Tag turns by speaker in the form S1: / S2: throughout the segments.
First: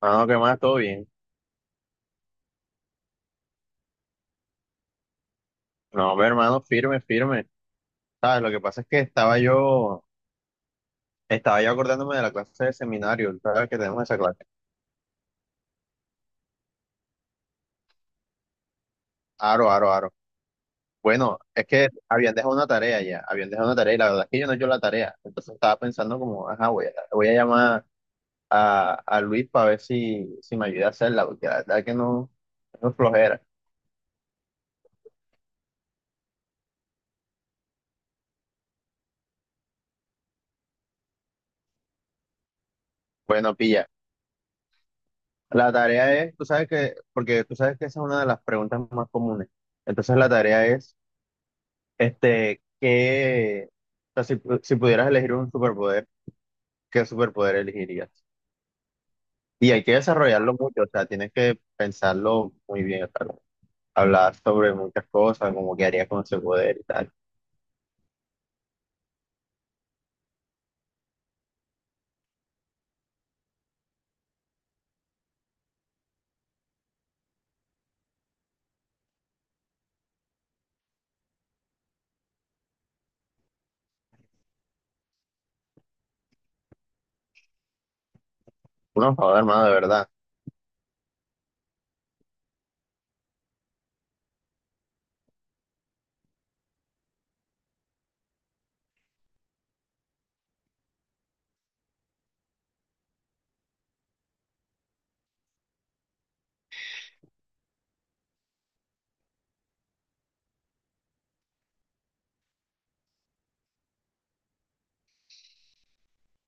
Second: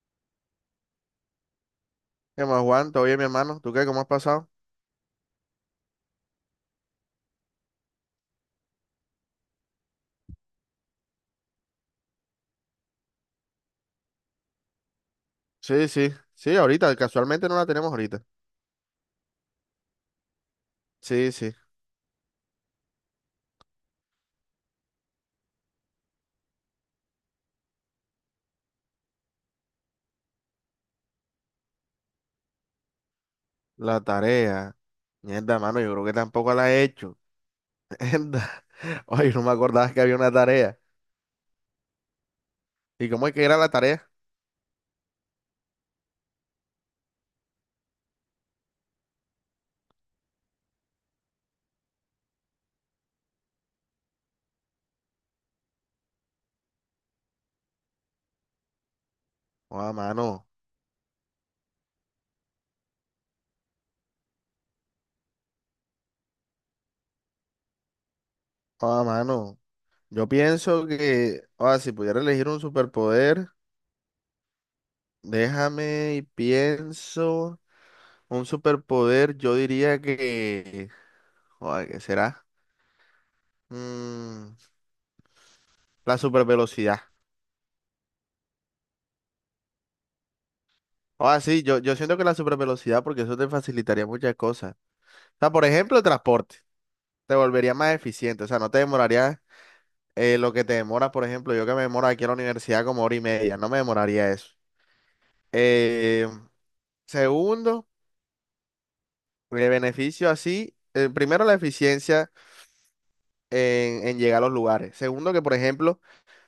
S1: Mano, ¿qué más? ¿Todo bien?
S2: ¿Qué más, Juan? ¿Todo bien, mi hermano? ¿Tú qué? ¿Cómo has pasado?
S1: No, pero, hermano, firme, firme. ¿Sabes? Lo que pasa es que estaba yo acordándome de la clase de seminario, ¿sabes? Que tenemos esa clase.
S2: Sí, sí, sí, ahorita, casualmente no la tenemos ahorita.
S1: Aro, aro, aro.
S2: Sí,
S1: Bueno,
S2: sí,
S1: es que habían dejado una tarea y la verdad es que yo no he hecho la tarea. Entonces estaba pensando como, ajá, voy a llamar a Luis para ver si me ayuda a hacerla, porque la verdad es que no, no es flojera.
S2: la tarea. Mierda, mano, yo creo que tampoco la he hecho. Mierda. Ay, no me acordaba que había una tarea. ¿Y cómo es que
S1: Bueno,
S2: era la
S1: pilla.
S2: tarea?
S1: La tarea es, tú sabes que, porque tú sabes que esa es una de las preguntas más comunes. Entonces la tarea es que, o sea, si pudieras elegir un superpoder, ¿qué superpoder elegirías? Y hay que
S2: Oh, mano,
S1: desarrollarlo mucho, o sea, tienes que pensarlo muy bien, o sea, hablar sobre muchas cosas, como qué harías con ese poder y tal.
S2: oh, mano. Yo pienso que, oh, si pudiera elegir un superpoder, déjame y pienso. Un superpoder, yo diría que, oh, ¿qué será? Mm, la supervelocidad.
S1: Uno, joder, hermano, de verdad.
S2: Ah, sí, yo siento que la supervelocidad, porque eso te facilitaría muchas cosas. O sea, por ejemplo, el transporte. Te volvería más eficiente. O sea, no te demoraría lo que te demora. Por ejemplo, yo que me demoro aquí a la universidad como hora y media. No me demoraría eso. Eh, segundo, el beneficio así. Primero, la eficiencia en llegar a los lugares. Segundo, que por ejemplo,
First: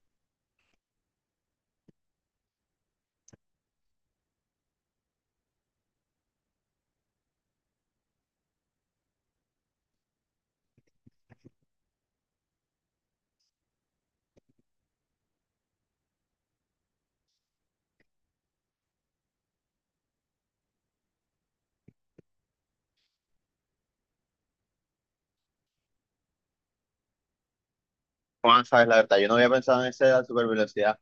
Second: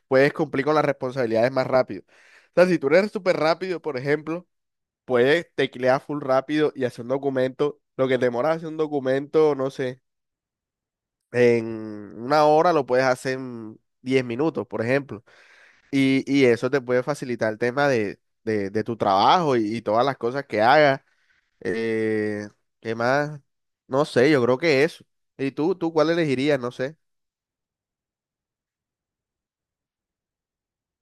S2: puedes cumplir con las responsabilidades más rápido. O sea, si tú eres súper rápido, por ejemplo, puedes teclear full rápido y hacer un documento. Lo que te demoras hacer un documento, no sé, en una hora lo puedes hacer en 10 minutos, por ejemplo. Y eso te puede facilitar el tema de, de tu trabajo y todas las cosas que hagas. Eh, ¿Qué más? No sé, yo creo que eso. ¿Y tú cuál elegirías? No sé.
S1: Juan, sabes, la verdad, yo no había pensado en esa super velocidad,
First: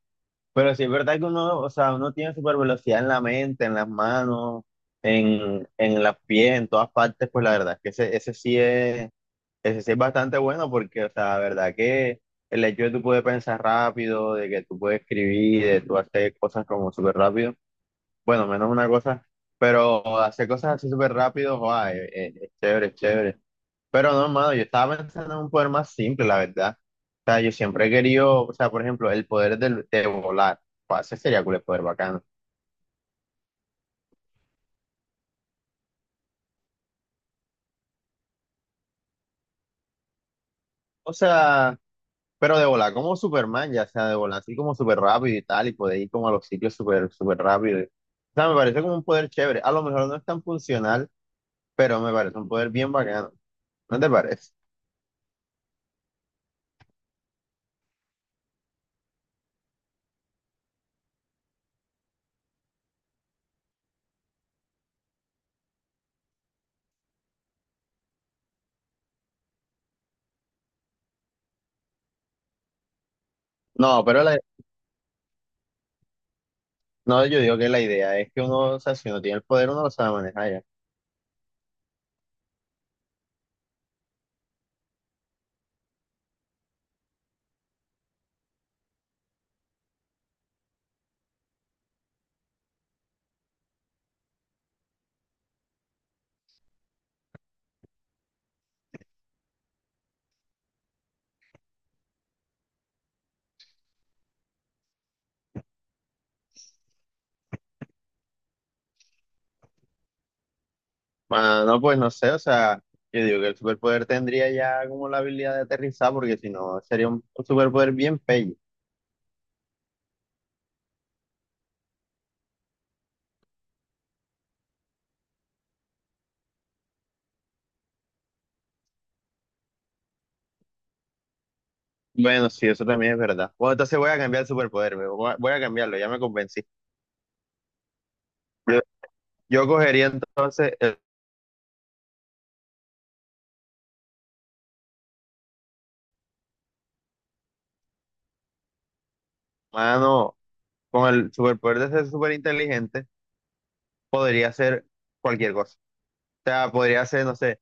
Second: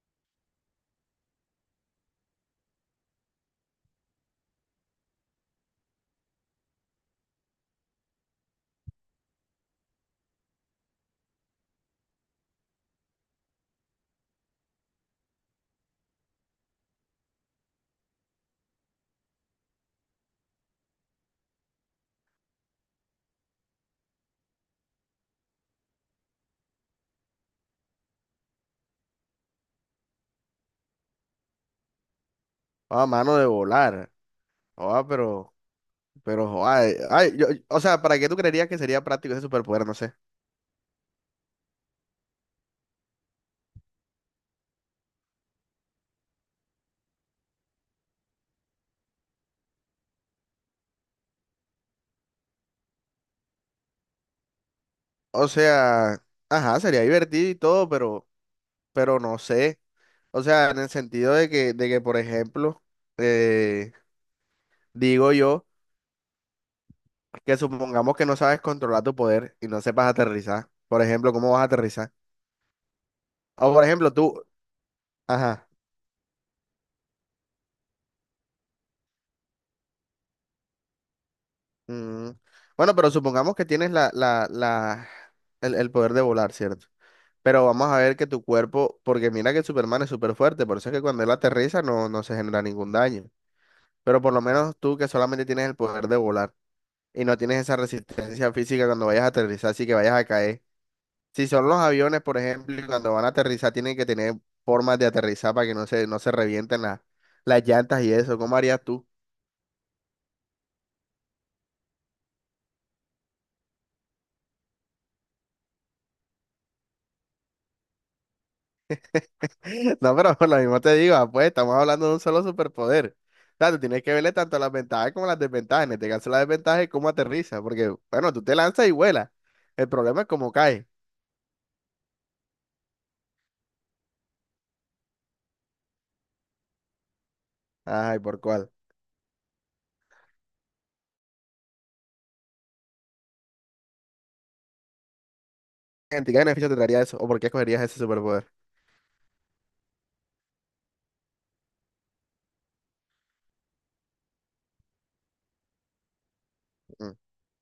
S1: pero sí es verdad que uno, o sea, uno tiene super velocidad en la mente, en las manos, en las pies, en todas partes, pues la verdad es que ese sí es. Ese sí es bastante bueno porque, o sea, la verdad que el hecho de tú poder pensar rápido, de que tú puedes escribir, de tú hacer cosas como súper rápido, bueno, menos una cosa, pero hacer cosas así súper rápido, joa, es chévere, es chévere. Pero no, mano, yo estaba pensando en un poder más simple, la verdad. O sea, yo siempre he querido, o sea, por ejemplo, de volar, joa, ese sería cool, el poder bacano.
S2: Ah, mano, de volar. Ah, pero, pero, joa, o sea, ¿para qué tú creerías que sería práctico ese superpoder? No sé.
S1: O sea, pero de volar como Superman, ya sea de volar así como súper rápido y tal, y poder ir como a los sitios súper, súper rápido. O sea, me parece como un poder chévere. A lo mejor no es tan funcional, pero me parece un poder bien bacano. ¿No te parece?
S2: O sea, ajá, sería divertido y todo, pero no sé. O sea, en el sentido de que por ejemplo, eh, digo yo que supongamos que no sabes controlar tu poder y no sepas aterrizar. Por ejemplo, ¿cómo vas a aterrizar? O por
S1: No,
S2: ejemplo,
S1: pero la-
S2: tú, ajá.
S1: no, yo digo que la idea es que uno, o sea, si uno tiene el poder, uno lo sabe manejar ya.
S2: mm, Bueno, pero supongamos que tienes el poder de volar, ¿cierto? Pero vamos a ver que tu cuerpo, porque mira que Superman es súper fuerte, por eso es que cuando él aterriza no, no se genera ningún daño. Pero por lo menos tú que solamente tienes el poder de volar, y no tienes esa resistencia física cuando vayas a aterrizar, así que vayas a caer. Si son los aviones, por ejemplo, y cuando van a aterrizar, tienen que tener formas de aterrizar para que no se, no se revienten las llantas y eso. ¿Cómo harías tú?
S1: Ah, no, pues no sé, o sea, yo digo que el superpoder tendría ya como la habilidad de aterrizar, porque si no, sería un superpoder bien pello.
S2: No, pero por lo mismo te digo, ah, pues estamos hablando de un solo superpoder. O sea, tú tienes que verle tanto las ventajas como las desventajas. En este caso, la desventaja es cómo aterriza, porque, bueno, tú te lanzas y vuelas. El problema es cómo cae.
S1: Bueno, sí, eso también es verdad. Bueno, entonces voy a cambiar el superpoder, me voy a voy a cambiarlo, ya me convencí.
S2: Ay, ¿por cuál?
S1: Yo cogería entonces el
S2: ¿En ti qué beneficio te traería eso? ¿O por qué escogerías ese superpoder?
S1: humano con el superpoder de ser súper inteligente, podría hacer cualquier cosa. O sea, podría
S2: Mm.
S1: hacer, no sé,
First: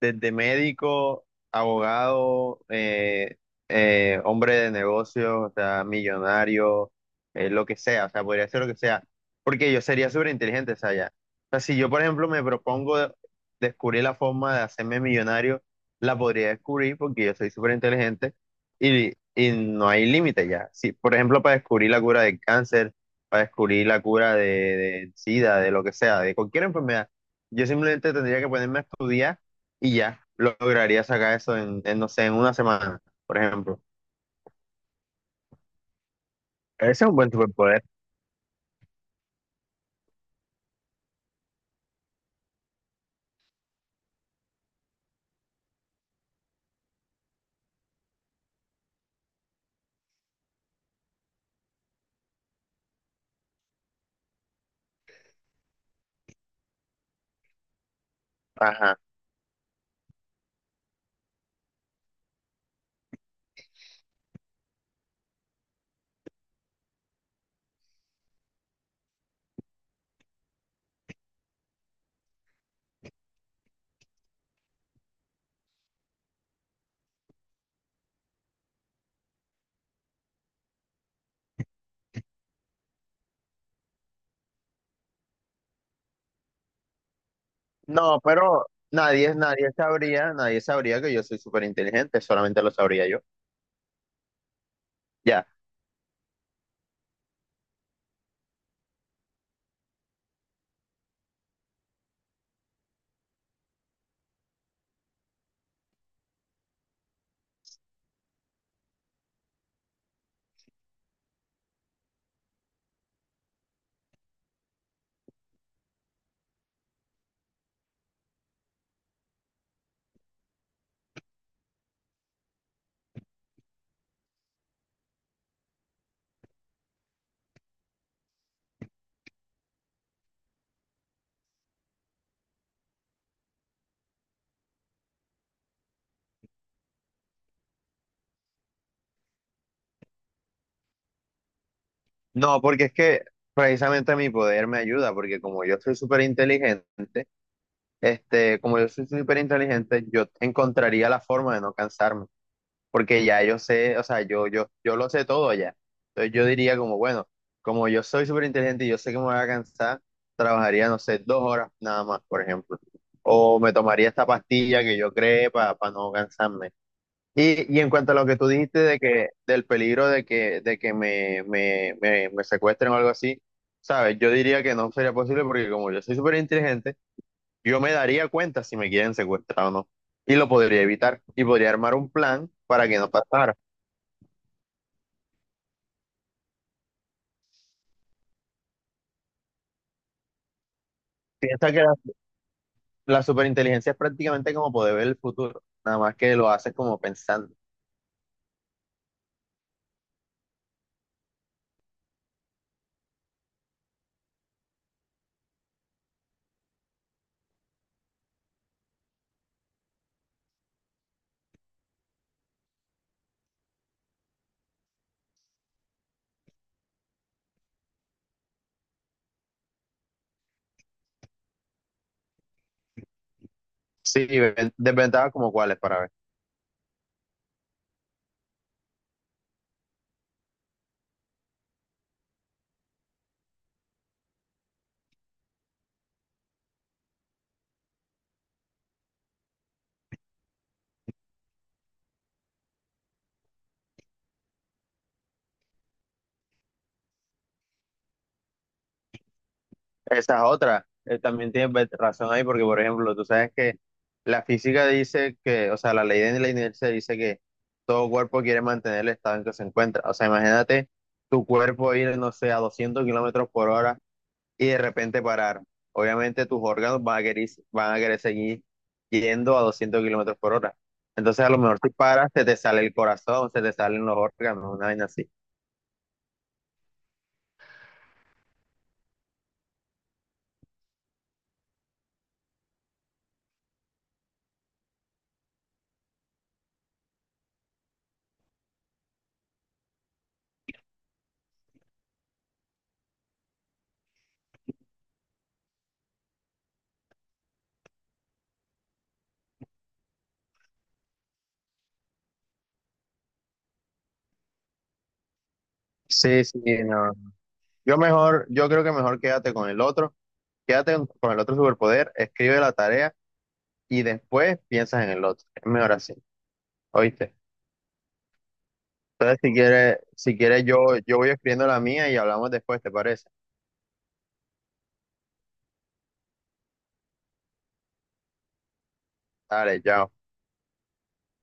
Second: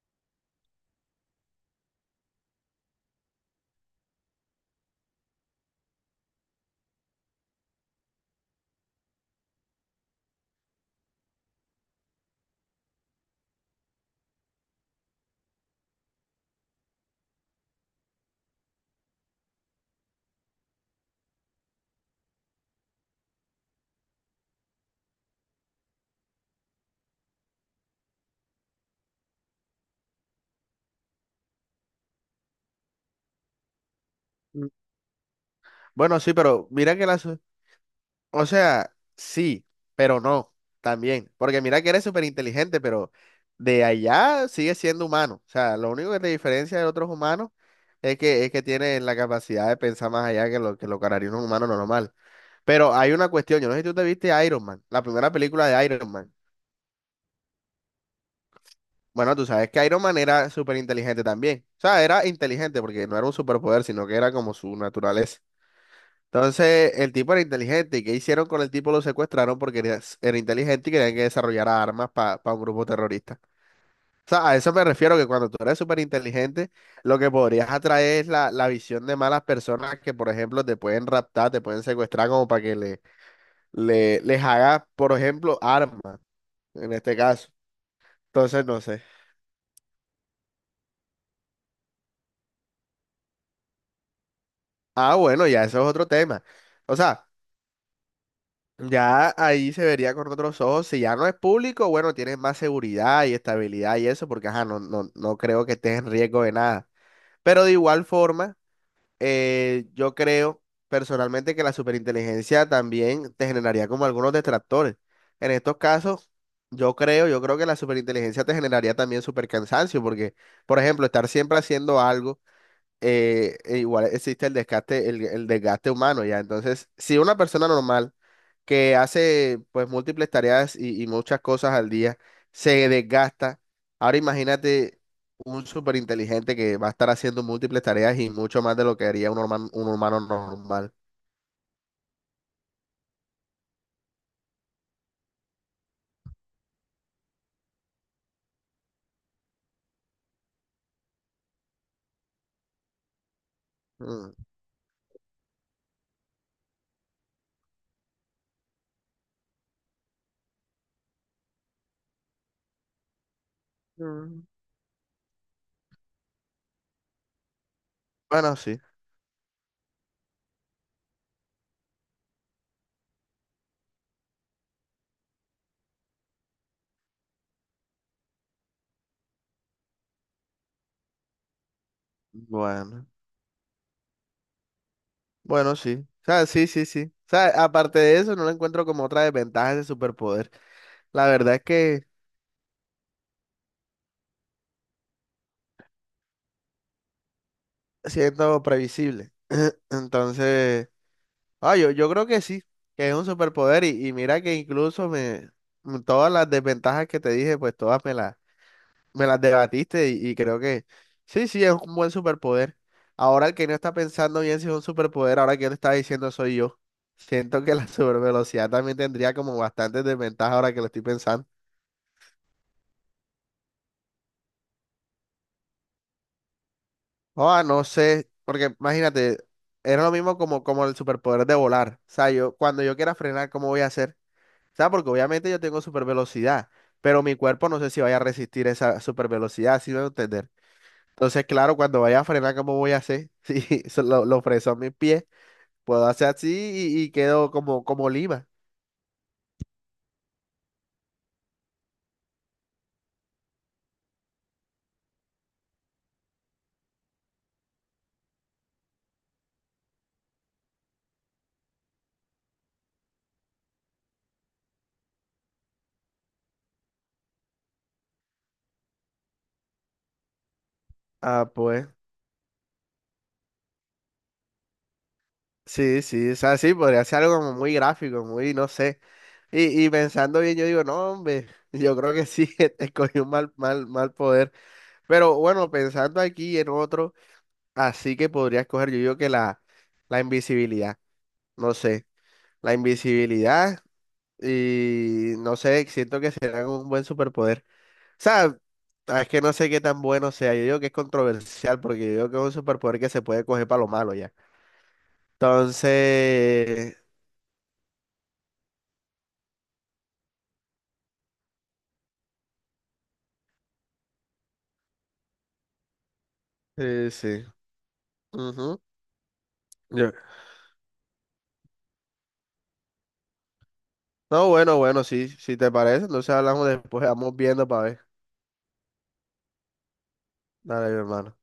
S1: desde médico, abogado, hombre de negocios, o sea, millonario, lo que sea, o sea, podría ser lo que sea, porque yo sería súper inteligente, o sea, ya. O sea, si yo, por ejemplo, descubrir la forma de hacerme millonario, la podría descubrir porque yo soy súper inteligente y no hay límite ya. Si, por ejemplo, para descubrir la cura del cáncer, para descubrir la cura de SIDA, de lo que sea, de cualquier enfermedad, yo simplemente tendría que ponerme a estudiar y ya lograría sacar eso no sé, en una semana, por ejemplo.
S2: Bueno, sí, pero
S1: Ese
S2: mira
S1: es
S2: que
S1: un
S2: las,
S1: buen superpoder.
S2: o sea, sí, pero no, también. Porque mira que eres súper inteligente, pero de allá sigues siendo humano. O sea, lo único que te diferencia de otros humanos es que tienes la capacidad de pensar más allá que lo que lo que haría un humano normal. Pero hay una cuestión, yo no sé si tú te viste Iron Man, la primera película de Iron Man.
S1: Ajá.
S2: Bueno, tú sabes que Iron Man era súper inteligente también. O sea, era inteligente porque no era un superpoder, sino que era como su naturaleza. Entonces, el tipo era inteligente. ¿Y qué hicieron con el tipo? Lo secuestraron porque era, era inteligente y querían que desarrollara armas para un grupo terrorista. O sea, a eso me refiero, que cuando tú eres súper inteligente, lo que podrías atraer es la, la visión de malas personas que, por ejemplo, te pueden raptar, te pueden secuestrar como para que les hagas, por ejemplo, armas, en este caso.
S1: No,
S2: Entonces,
S1: pero
S2: no sé.
S1: nadie sabría que yo soy súper inteligente, solamente lo sabría yo.
S2: Ah,
S1: Ya.
S2: bueno, ya eso es otro tema. O sea, ya ahí se vería con otros ojos. Si ya no es público, bueno, tienes más seguridad y estabilidad y eso, porque ajá, no, no, no creo que estés en riesgo de nada. Pero de igual forma, yo creo personalmente que la superinteligencia también te generaría como algunos detractores. En estos casos, yo creo que la superinteligencia te generaría también supercansancio, porque, por ejemplo, estar siempre haciendo algo, e igual existe el desgaste, el desgaste humano, ya. Entonces, si una persona normal que hace pues múltiples tareas y muchas cosas al día, se desgasta. Ahora imagínate un súper inteligente que va a estar haciendo múltiples tareas y mucho más de lo que haría un, un humano normal.
S1: No, porque es que precisamente mi poder me ayuda, porque como yo soy súper inteligente, como yo soy súper inteligente, yo encontraría la forma de no cansarme, porque ya yo sé, o sea,
S2: Mm,
S1: yo lo sé todo ya. Entonces yo diría como, bueno, como yo soy súper inteligente y yo sé que me voy a cansar, trabajaría, no sé, 2 horas nada más, por ejemplo. O me tomaría esta
S2: mm,
S1: pastilla que yo creé para no cansarme. Y en cuanto a lo que tú
S2: Bueno, sí.
S1: dijiste de que, del peligro de que me secuestren o algo así, ¿sabes? Yo diría que no sería posible porque como yo soy súper inteligente, yo me daría cuenta si me quieren secuestrar o no. Y lo podría evitar. Y podría armar un plan para que
S2: Bueno,
S1: no pasara.
S2: bueno, sí. O sea, sí, sí, sí. O sea, aparte de eso, no lo encuentro como otra desventaja de superpoder. La verdad es
S1: Piensa que la,
S2: que
S1: la superinteligencia es prácticamente como poder ver el futuro, nada más que lo haces como pensando.
S2: siendo previsible. Entonces... Ah, yo creo que sí, que es un superpoder y mira que incluso me todas las desventajas que te dije, pues todas me las debatiste y creo que sí, sí, es un buen superpoder. Ahora el que no está pensando bien si es un superpoder, ahora que yo te estaba diciendo soy yo. Siento que la supervelocidad también tendría como bastantes desventajas ahora que lo estoy pensando.
S1: Sí, ven- desventajas como cuáles para ver.
S2: Ah, no sé, porque imagínate, era lo mismo como, como el superpoder de volar. O sea, yo cuando yo quiera frenar, ¿cómo voy a hacer? O sea, porque obviamente yo tengo super velocidad, pero mi cuerpo no sé si vaya a resistir esa super velocidad, si me voy a entender. Entonces, claro, cuando vaya a frenar, ¿cómo voy a hacer? Si lo freso a mis pies, puedo hacer así y quedo como, como Lima.
S1: Esas otras, también tienes ve- razón ahí, porque por ejemplo, tú sabes que la física dice que, o sea, la ley de la inercia dice que todo cuerpo quiere mantener el estado en que se encuentra. O sea, imagínate tu cuerpo ir, no sé, a 200 km/h y de repente parar. Obviamente tus órganos van a querer seguir yendo a 200 km/h. Entonces a
S2: Ah,
S1: lo mejor
S2: pues
S1: si paras, se te sale el corazón, se te salen los órganos, una vaina así.
S2: sí, sí, o sea, sí, podría ser algo como muy gráfico, muy, no sé. Y pensando bien, yo digo, no, hombre, yo creo que sí, escogí un mal, mal, mal poder. Pero bueno, pensando aquí en otro, así que podría escoger, yo digo que la invisibilidad, no sé. La invisibilidad y no sé, siento que será un buen superpoder. O sea, ah, es que no sé qué tan bueno sea. Yo digo que es controversial porque yo digo que es un superpoder que se puede coger para lo malo ya.
S1: Sí, sí,
S2: Entonces,
S1: no. Yo mejor, yo creo que mejor quédate con el otro, quédate con el otro superpoder, escribe la tarea y después piensas en el otro. Es mejor así,
S2: sí,
S1: ¿oíste?
S2: sí. Ujú,
S1: Entonces
S2: yo-
S1: si quieres yo, yo voy escribiendo la mía y hablamos después, ¿te parece?
S2: no, bueno, bueno, sí, si te parece, entonces hablamos después, vamos viendo para ver.
S1: Dale, chao.
S2: Dale, mi hermano.